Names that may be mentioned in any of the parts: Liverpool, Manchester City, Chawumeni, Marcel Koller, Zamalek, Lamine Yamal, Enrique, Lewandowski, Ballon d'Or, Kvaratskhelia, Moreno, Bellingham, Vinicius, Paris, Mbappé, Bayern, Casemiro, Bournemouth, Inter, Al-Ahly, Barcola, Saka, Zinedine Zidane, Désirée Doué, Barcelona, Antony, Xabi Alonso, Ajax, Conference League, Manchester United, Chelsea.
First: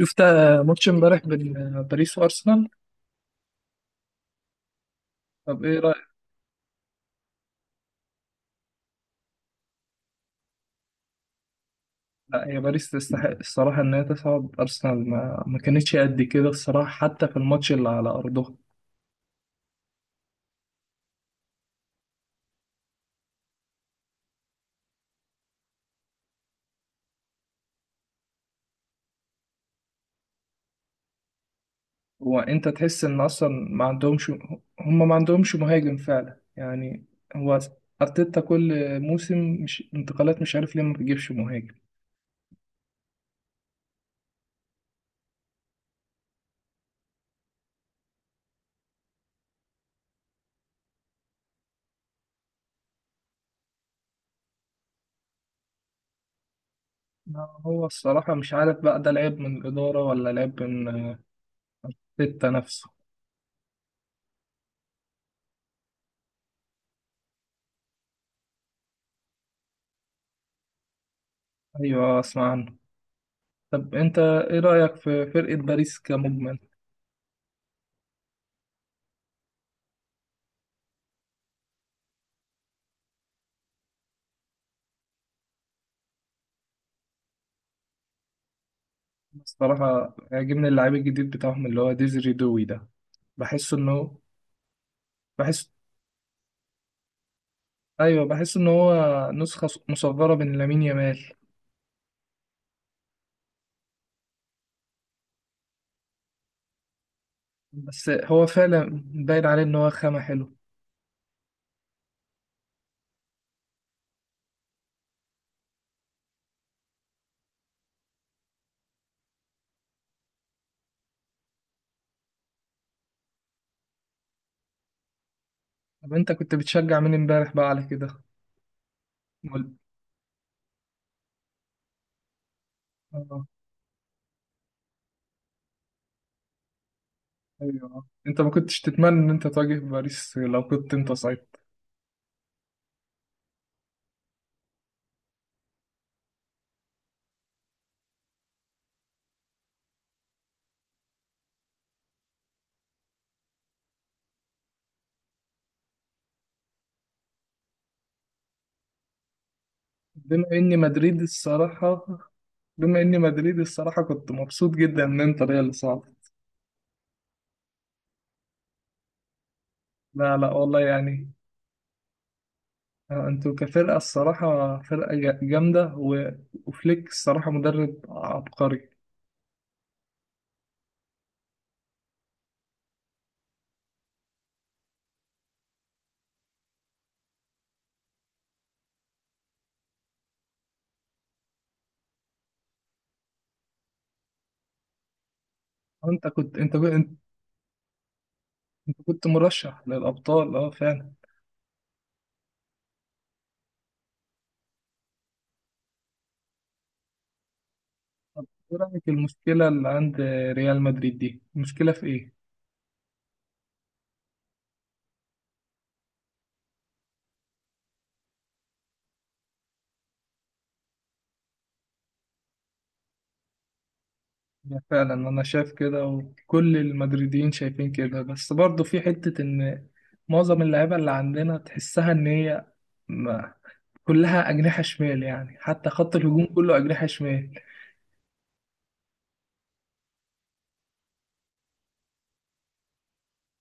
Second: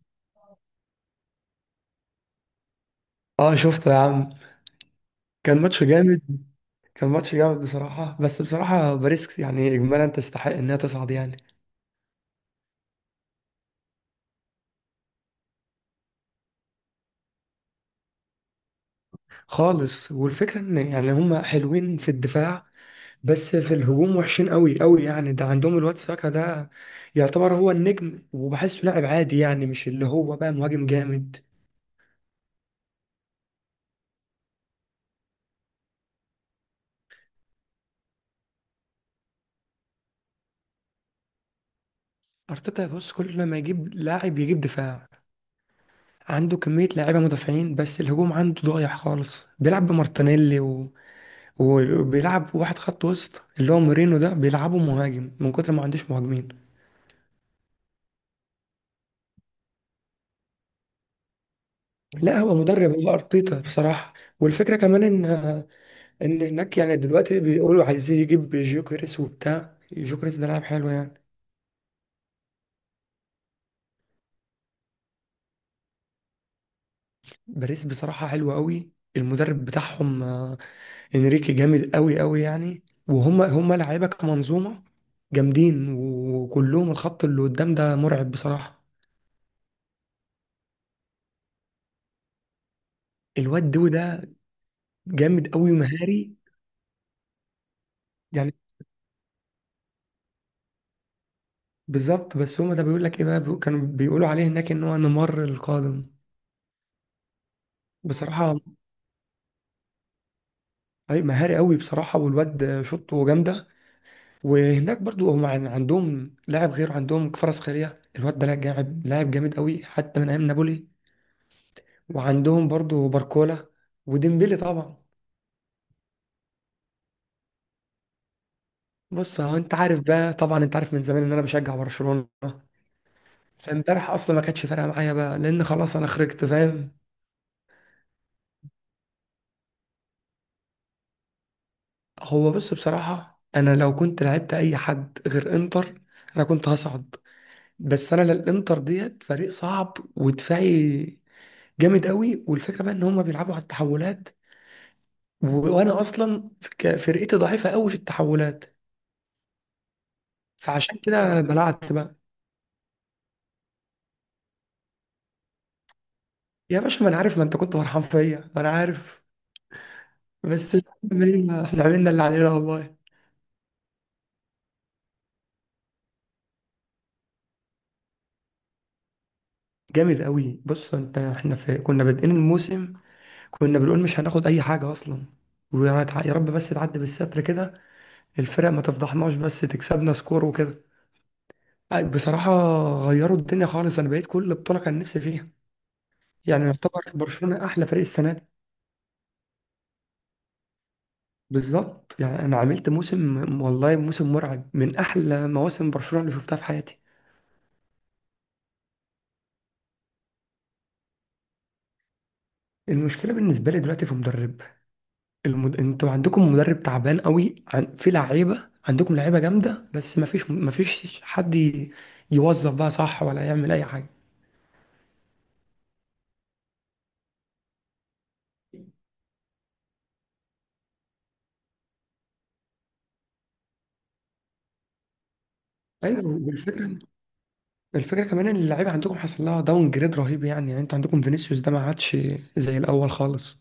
شفت ماتش امبارح بين باريس وارسنال. اه، شفته يا عم. كان طب ايه ماتش رايك؟ جامد. بصراحة بس بصراحة باريس يعني إجمالا تستحق إنها تصعد يعني. لا، هي باريس تستحق الصراحه ان هي تصعد. ارسنال ما كانتش قد كده الصراحه حتى في الماتش اللي على ارضها. خالص، والفكرة إن يعني هما حلوين في الدفاع، بس في الهجوم وحشين قوي قوي. يعني ده عندهم الواد ساكا ده، يعتبر هو النجم وبحسه لاعب عادي، يعني مش اللي هو بقى مهاجم جامد. هو انت تحس ان اصلا ما عندهمش هم ما عندهمش مهاجم فعلا يعني. هو ارتيتا كل موسم، مش انتقالات مش عارف ليه ما بيجيبش مهاجم. أرتيتا، بص، كل ما يجيب لاعب يجيب دفاع. عنده كمية لاعيبة مدافعين، بس الهجوم عنده ضايع خالص. بيلعب بمارتينيلي، وبيلعب واحد خط وسط اللي هو مورينو ده بيلعبه مهاجم من كتر ما عندوش مهاجمين. ما هو الصراحه مش عارف بقى ده لعيب من الاداره ولا لعيب من لا، ارتيتا هو نفسه. مدرب، هو ارتيتا بصراحه. والفكره كمان ان هناك يعني دلوقتي بيقولوا عايزين يجيب جوكريس، وبتاع جوكريس ده لاعب حلو يعني. ايوه، اسمع عنه. طب انت ايه رايك في فرقه باريس كمجمل؟ باريس بصراحه حلوه قوي. المدرب بتاعهم انريكي جامد قوي قوي يعني. وهم لعيبه كمنظومه جامدين، وكلهم الخط اللي قدام ده مرعب بصراحه. الصراحة عاجبني اللعيب الجديد بتاعهم اللي هو ديزري دوي ده. الواد بحس دو إنه ده جامد بحس قوي ومهاري أيوه، يعني. بحس إن هو نسخة مصغرة من لامين يامال. بالظبط. بس هما ده بيقول لك ايه بقى، كانوا بيقولوا عليه هناك ان هو نيمار القادم. بس هو بصراحه فعلا باين عليه إن هو خامة حلو. اي، مهاري قوي بصراحه، والواد شوطه جامده. وهناك برضو عندهم لاعب، غير عندهم كفاراتسخيليا. الواد ده لاعب جامد، لاعب جامد قوي، حتى من ايام نابولي. وعندهم برضو باركولا، وديمبلي طبعا. طب أنت كنت بتشجع مين إمبارح بقى على كده؟ بص، هو مول- انت عارف بقى، طبعا انت عارف من زمان ان انا بشجع برشلونه. آه. فامبارح اصلا ما كانتش فارقه معايا بقى، لان خلاص انا خرجت فاهم. أيوه، أنت ما كنتش تتمنى إن أنت تواجه باريس لو كنت أنت صايب. هو بص، بصراحة أنا لو كنت لعبت أي حد غير إنتر، أنا كنت هصعد. بس أنا الإنتر ديت فريق صعب ودفاعي جامد قوي، والفكرة بقى إن هما بيلعبوا على التحولات و... وأنا أصلا فرقتي ضعيفة قوي في التحولات، بما إني فعشان مدريد كده بلعت الصراحة بقى. بما إني مدريد الصراحة كنت مبسوط جدا إن أنت ريال صعب. يا باشا، ما أنا عارف، ما أنت كنت فرحان فيا، ما أنا عارف. لا لا، بس والله إحنا يعني. عملنا إحنا عملنا اللي علينا والله. انتوا كفرقة الصراحة فرقة جامدة، وفليك الصراحة مدرب عبقري. جامد قوي. بص أنت، كنا بادئين الموسم، كنا بنقول مش هناخد اي حاجه اصلا، يا رب بس تعدي بالستر كده، الفرق ما تفضحناش، بس تكسبنا سكور وكده بصراحه. غيروا الدنيا خالص. انا بقيت كل بطوله كان نفسي فيها، انت كنت يعني انت يعتبر كنت برشلونه احلى فريق السنه دي. انت كنت مرشح للأبطال، اه فعلا. بالظبط، يعني انا عملت موسم، والله موسم مرعب، من احلى مواسم برشلونه اللي شفتها في حياتي. طب ايه رأيك، المشكلة اللي عند ريال مدريد دي، المشكلة في ايه؟ المشكله بالنسبه لي دلوقتي في مدرب. انتوا عندكم مدرب تعبان قوي، في لعيبه، عندكم لعيبه جامده، بس ما فيش يوظف بقى صح، ولا يعمل اي حاجه. يعني فعلا انا شايف كده وكل المدريديين شايفين كده، بس برضه في حتة ان معظم اللعيبة اللي عندنا تحسها ان هي ما- كلها أجنحة شمال يعني، حتى خط ايوه، الهجوم كله والفكره أجنحة شمال. الفكره كمان ان اللعيبه عندكم حصل لها داون جريد رهيب. يعني انت عندكم فينيسيوس ده ما عادش زي الاول خالص.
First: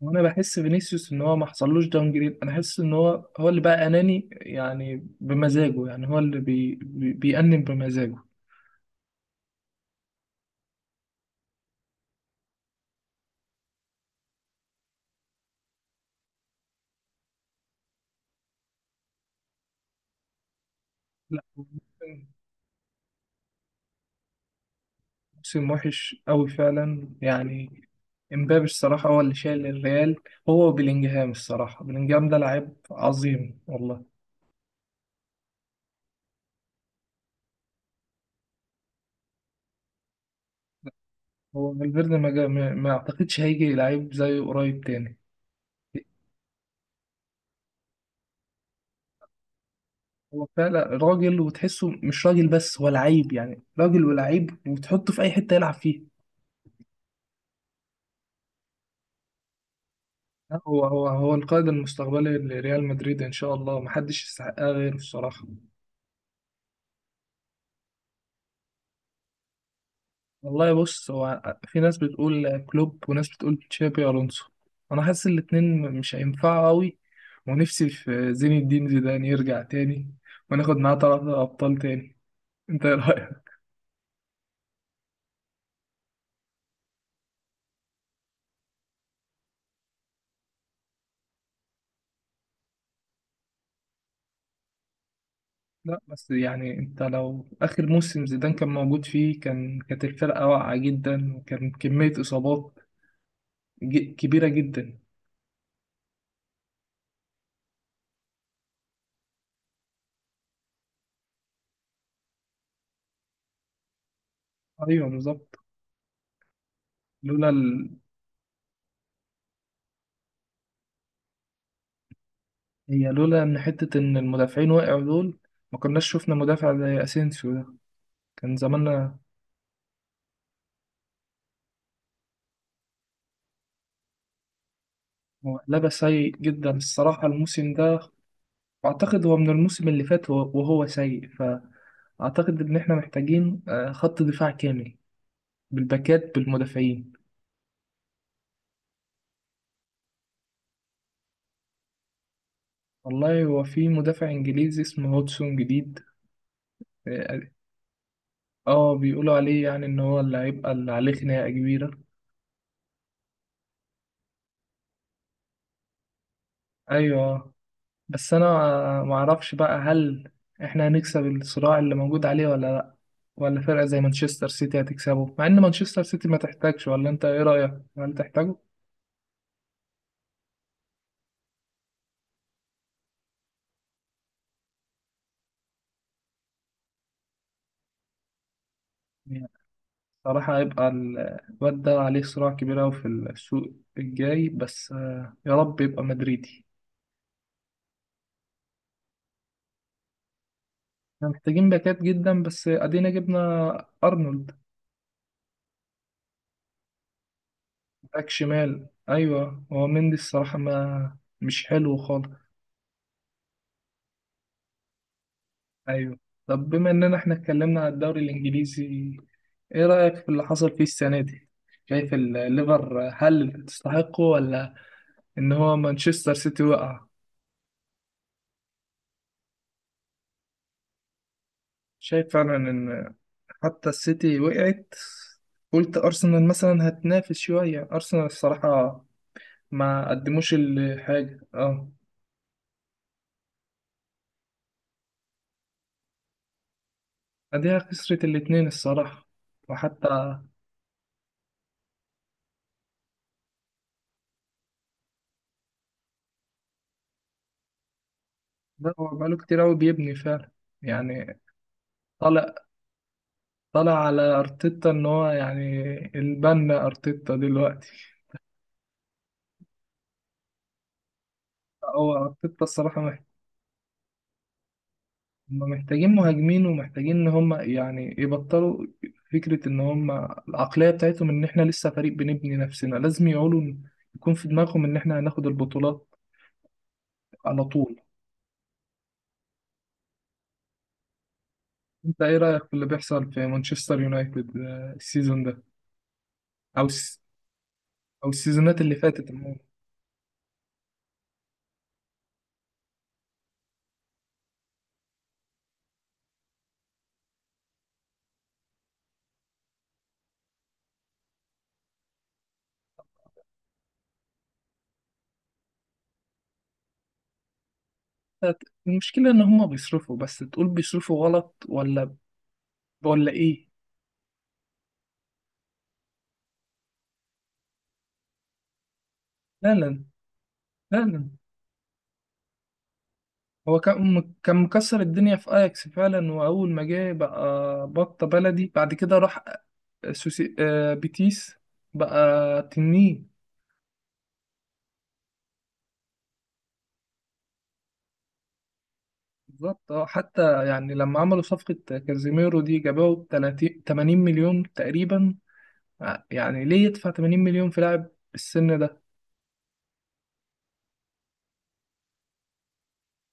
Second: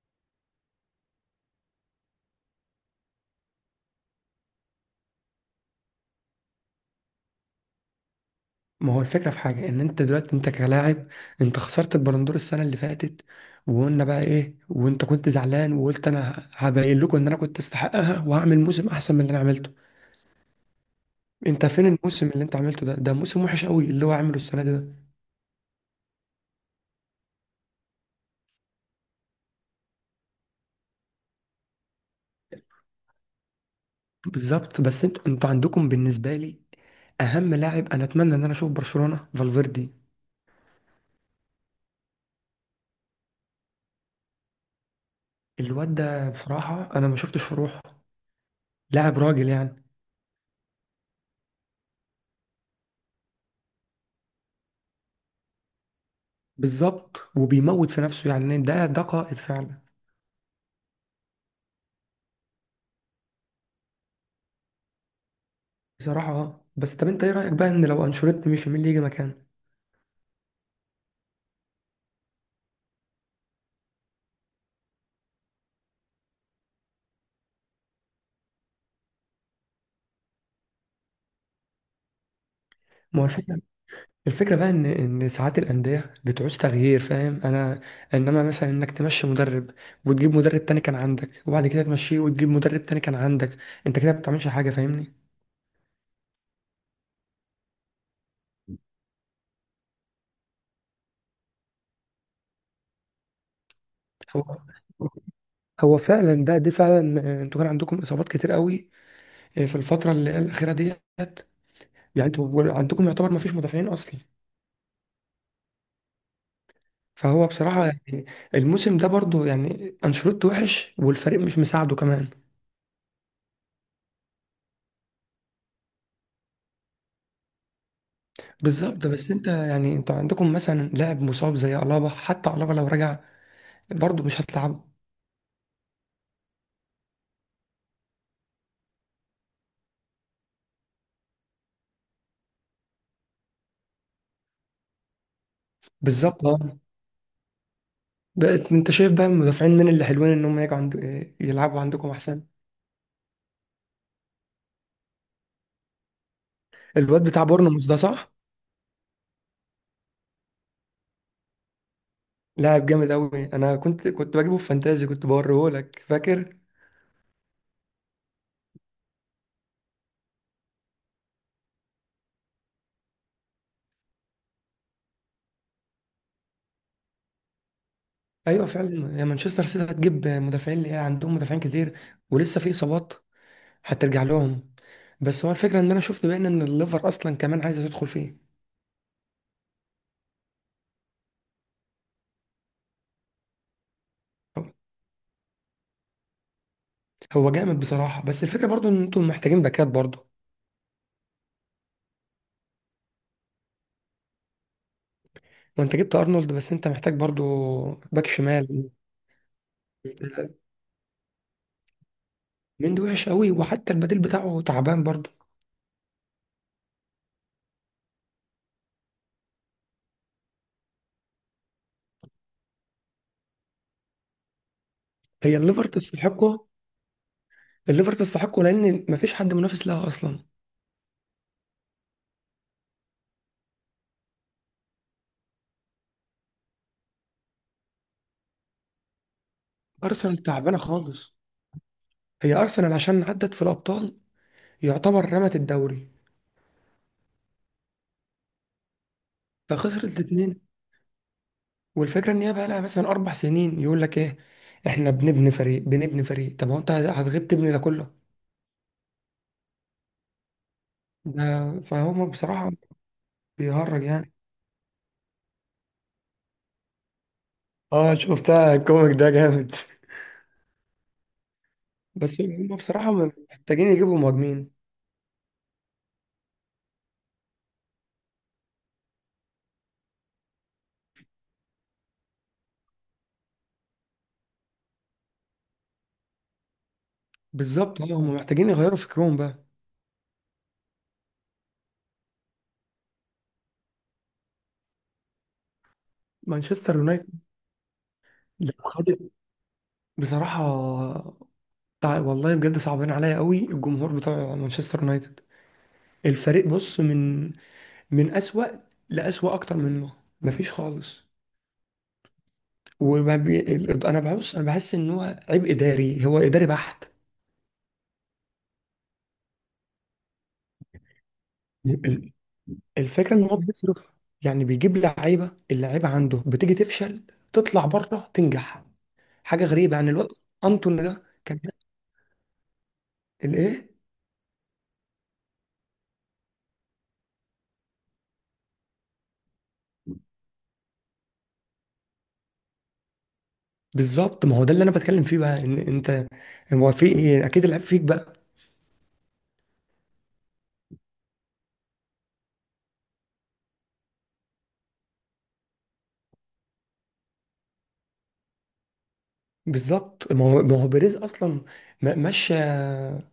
وانا بحس فينيسيوس ان هو ما حصلوش داون جريد، انا حاسس ان هو هو اللي بقى اناني يعني بمزاجه، يعني هو اللي بي بي بيأنب بمزاجه. ما هو الفكره في حاجه، ان انت دلوقتي انت كلاعب، انت خسرت البالندور السنه اللي فاتت، وقلنا بقى ايه، وانت كنت زعلان وقلت انا هبين لكم ان انا كنت استحقها وهعمل موسم احسن من اللي انا عملته. لا، انت فين الموسم اللي انت عملته ده موسم وحش قوي اللي هو عامله السنه دي ده. موسم وحش قوي فعلا يعني. امبابي الصراحة هو اللي شايل الريال، هو وبيلينجهام. الصراحة بيلينجهام ده لعيب عظيم والله. بالظبط. بس انتوا عندكم بالنسبه لي اهم لاعب، انا اتمنى ان انا اشوف برشلونه فالفيردي. هو فالفيردي ما, جا- ما ما اعتقدش هيجي لعيب زيه قريب تاني. الواد ده بصراحة أنا ما شفتش في روحه لاعب راجل يعني. هو فعلا راجل، وتحسه مش راجل، بس هو لعيب يعني، راجل ولعيب وتحطه في اي حتة يلعب فيها. بالظبط. وبيموت في نفسه، يعني ده قائد فعلا. لا، هو القائد المستقبلي لريال مدريد، ان شاء الله محدش يستحقها غيره الصراحه. بصراحة اه. بس طب أنت إيه رأيك بقى، إن لو أنشيلوتي مشي مين اللي يجي مكانه؟ والله بص، هو في ناس بتقول كلوب وناس بتقول تشابي الونسو. انا حاسس الاتنين مش هينفعوا قوي. ونفسي في زين الدين زيدان يرجع تاني، وناخد معاه ثلاثة ابطال تاني. انت ايه ما هو رايك؟ الفكرة، الفكرة بقى إن ساعات الأندية بتعوز تغيير، فاهم أنا؟ إنما مثلا إنك تمشي مدرب وتجيب مدرب تاني كان عندك، وبعد كده تمشيه وتجيب مدرب تاني كان عندك، أنت كده ما بتعملش حاجة، فاهمني؟ لا بس يعني، انت لو اخر موسم زيدان كان موجود فيه كانت الفرقه واقعه جدا، وكان كميه اصابات هو كبيره جدا. هو فعلا ده، دي فعلا. انتوا كان عندكم اصابات كتير قوي في الفتره اللي هي الاخيره ديت. يعني انتوا عندكم يعتبر ما فيش مدافعين اصلا. ايوه بالظبط. فهو لولا بصراحه، يعني الموسم ده برضو يعني، انشيلوتي وحش والفريق مش مساعده كمان. هي لولا ان حتة ان المدافعين وقعوا دول، ما كناش شفنا مدافع زي اسينسيو ده كان بالظبط. زماننا. بس انت يعني انتوا عندكم مثلا لاعب مصاب زي الابا، حتى الابا لو رجع برضو مش هتلعبه. هو لبس سيء جدا الصراحة الموسم ده، واعتقد هو من الموسم اللي فات وهو سيء. فاعتقد ان احنا محتاجين خط دفاع كامل، بالباكات بالظبط اه. بالمدافعين. بقت، انت شايف بقى المدافعين من اللي حلوين ان هم يجوا عند يلعبوا عندكم احسن؟ والله هو في مدافع انجليزي اسمه هودسون جديد. الواد اه. بتاع بورنموث ده، صح؟ بيقولوا عليه يعني ان هو اللي هيبقى اللي عليه خناقة كبيرة. لاعب جامد قوي. انا كنت بجيبه في فانتازي، كنت بوريه لك، فاكر؟ ايوه، بس انا ما اعرفش بقى هل احنا هنكسب الصراع اللي موجود عليه ولا لا، ولا فرقة زي مانشستر سيتي هتكسبه، مع ان مانشستر سيتي ما تحتاجش. ولا انت ايه رأيك، هل تحتاجه؟ ايوه فعلا، يا مانشستر سيتي هتجيب مدافعين، اللي هي عندهم مدافعين كتير ولسه في اصابات، حتى ارجع لهم. بس هو الفكره ان انا شفت بقى ان الليفر اصلا كمان عايزه تدخل فيه. يعني صراحة هيبقى الواد ده عليه صراع كبير أوي في السوق الجاي، بس يا رب يبقى مدريدي. هو جامد بصراحه. بس الفكره برضو ان انتوا محتاجين باكات برضو. احنا محتاجين باكات جدا، بس ادينا جبنا ارنولد، وانت جبت ارنولد، بس انت محتاج برضو باك باك شمال. شمال. ايوه، هو مندي الصراحة ما مش حلو خالص. من ده وحش قوي، وحتى البديل بتاعه تعبان برضو. ايوه. طب بما اننا احنا اتكلمنا عن الدوري الانجليزي، ايه رأيك في اللي حصل فيه السنة دي؟ شايف الليفر هل تستحقه، ولا ان هي هو الليفر مانشستر سيتي تستحقه. وقع؟ الليفر تستحقه، لان مفيش حد منافس لها اصلا. شايف فعلا ان حتى السيتي وقعت. قلت ارسنال مثلا هتنافس شوية، ارسنال الصراحة ما ارسنال قدموش تعبانه خالص. الحاجة اه. هي ارسنال عشان عدت في الابطال، يعتبر رمت الدوري، اديها خسرت الاتنين الصراحة، فخسرت وحتى الاتنين. والفكره ان هي بقى لها مثلا 4 سنين يقول لك ايه، احنا بنبني فريق، بنبني فريق. طب هو انت هتغيب تبني ده كله؟ ده هو بقاله كتير قوي بيبني فعلا يعني، ده فهم طالع بصراحه طلع بيهرج على يعني. ارتيتا ان هو يعني البنا ارتيتا دلوقتي. اه، شفتها الكوميك ده جامد. هو بس ارتيتا هم الصراحه بصراحه محتاجين يجيبوا مهاجمين. هما محتاجين مهاجمين، ومحتاجين ان هم يعني يبطلوا فكره ان هم العقليه بتاعتهم ان احنا لسه فريق بنبني نفسنا. لازم يقولوا يكون في دماغهم ان احنا هناخد البطولات على طول. بالظبط اه، هم محتاجين يغيروا فكرهم بقى. انت ايه رايك في اللي بيحصل في مانشستر يونايتد السيزون ده، او مانشستر الس- يونايتد او لو السيزونات اللي خدت، فاتت عموما؟ بصراحه والله بجد صعبان عليا قوي الجمهور بتاع مانشستر يونايتد. الفريق، بص، من من اسوأ لأسوأ اكتر منه. مفيش خالص. انا بحس ان هو عبء اداري، هو اداري بحت. المشكله ان هم بيصرفوا، بس تقول بيصرفوا غلط، ولا ال- ولا الفكره ان هو ايه؟ بيصرف، يعني بيجيب لعيبه، اللعيبه عنده بتيجي تفشل، تطلع بره تنجح. حاجه لا غريبه لا، يعني. الواد انتون لا ده لا. كان هو الايه؟ كان كان مكسر الدنيا في اياكس فعلا، واول ما جه بقى بطة بلدي، بعد كده راح سوسي بيتيس بقى تنين. بالظبط، ما هو ده اللي انا بتكلم فيه بقى، ان انت هو في ايه، اكيد العيب فيك بقى. بالظبط. حتى يعني لما عملوا صفقة كازيميرو دي، جابوه ب 30 80 مليون تقريبا. يعني ليه يدفع 80 مليون في لاعب بالسن ده؟ بالظبط. ما هو، ما هو بيريز اصلا مشى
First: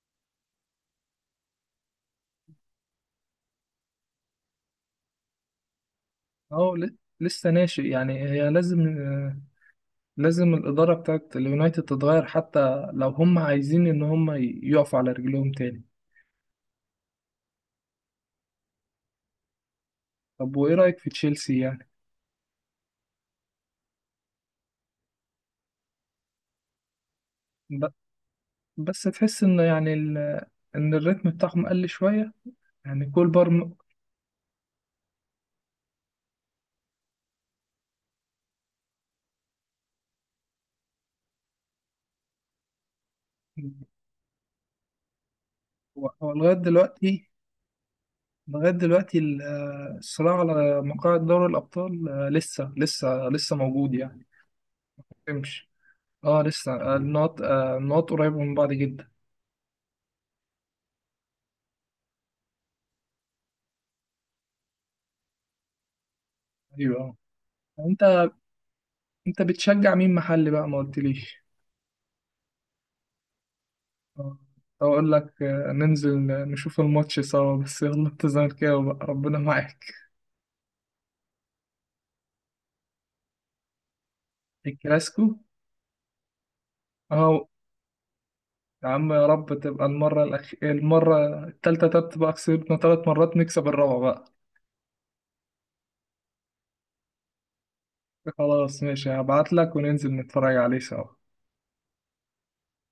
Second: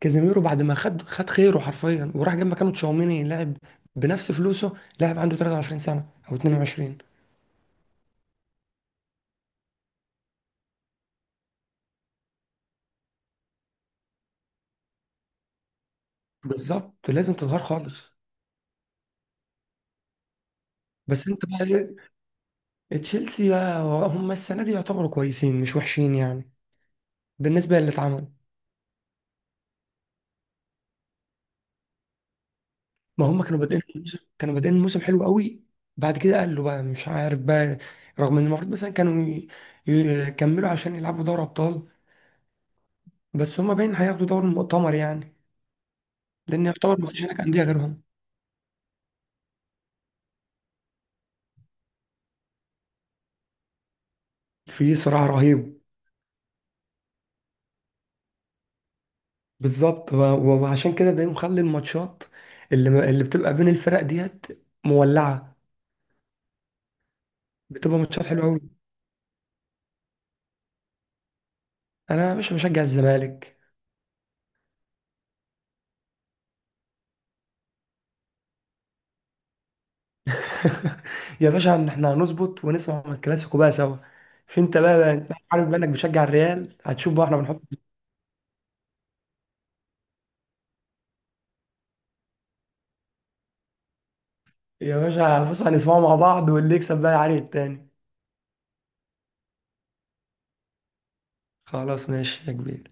كازيميرو بعد ما خد خيره حرفيا، وراح جاب مكانه تشاوميني، لاعب بنفس فلوسه، لاعب عنده 23 سنه او اهو 22. لسه ناشئ يعني، هي لازم، لازم الإدارة بتاعت اليونايتد تتغير حتى لو هم عايزين إن هم يقفوا على رجلهم تاني. بالظبط، لازم تتغير خالص. طب وإيه رأيك في بس انت تشيلسي يعني؟ بقى، ايه تشيلسي بقى؟ هم السنه دي يعتبروا كويسين، مش وحشين يعني بالنسبه للي اتعمل. بس تحس إن يعني إن الريتم بتاعهم قل شوية، يعني ما كول هم كانوا بار. بادئين الموسم، كانوا بادئين الموسم حلو قوي، بعد كده قالوا بقى مش عارف بقى، رغم ان المفروض مثلا كانوا يكملوا عشان يلعبوا دوري ابطال. بس هم باين هياخدوا دوري المؤتمر يعني، هو لغاية لان يعتبر ما فيش دلوقتي، هناك انديه غيرهم. الصراع على مقاعد دوري الأبطال لسه موجود يعني. في صراع تمشي. رهيب. اه لسه، النقط قريبة من بعض جدا. بالظبط، وعشان كده ده مخلي الماتشات اللي بتبقى بين الفرق ديت مولعه، أيوه آه. بتبقى ماتشات أنت حلوه قوي. أنت بتشجع مين محلي بقى، ما قلتليش؟ انا يا باشا بشجع الزمالك. آه، أقول لك، ننزل نشوف الماتش سوا بس. يلا أنت زملكاوي بقى ربنا معاك. يا باشا، إن احنا هنظبط ونسمع من الكلاسيكو بقى سوا. مش انت بقى، انت الكلاسيكو، عارف بقى انك بتشجع الريال، هتشوف بقى احنا اه. بنحط. يا عم، يا رب تبقى المرة المرة التالتة ده، تبقى كسبنا تلات مرات نكسب الرابعة بقى. يا باشا بص، هنسمعه مع بعض، واللي يكسب بقى يعاني التاني. خلاص ماشي، هبعتلك وننزل نتفرج عليه سوا. خلاص ماشي يا كبير.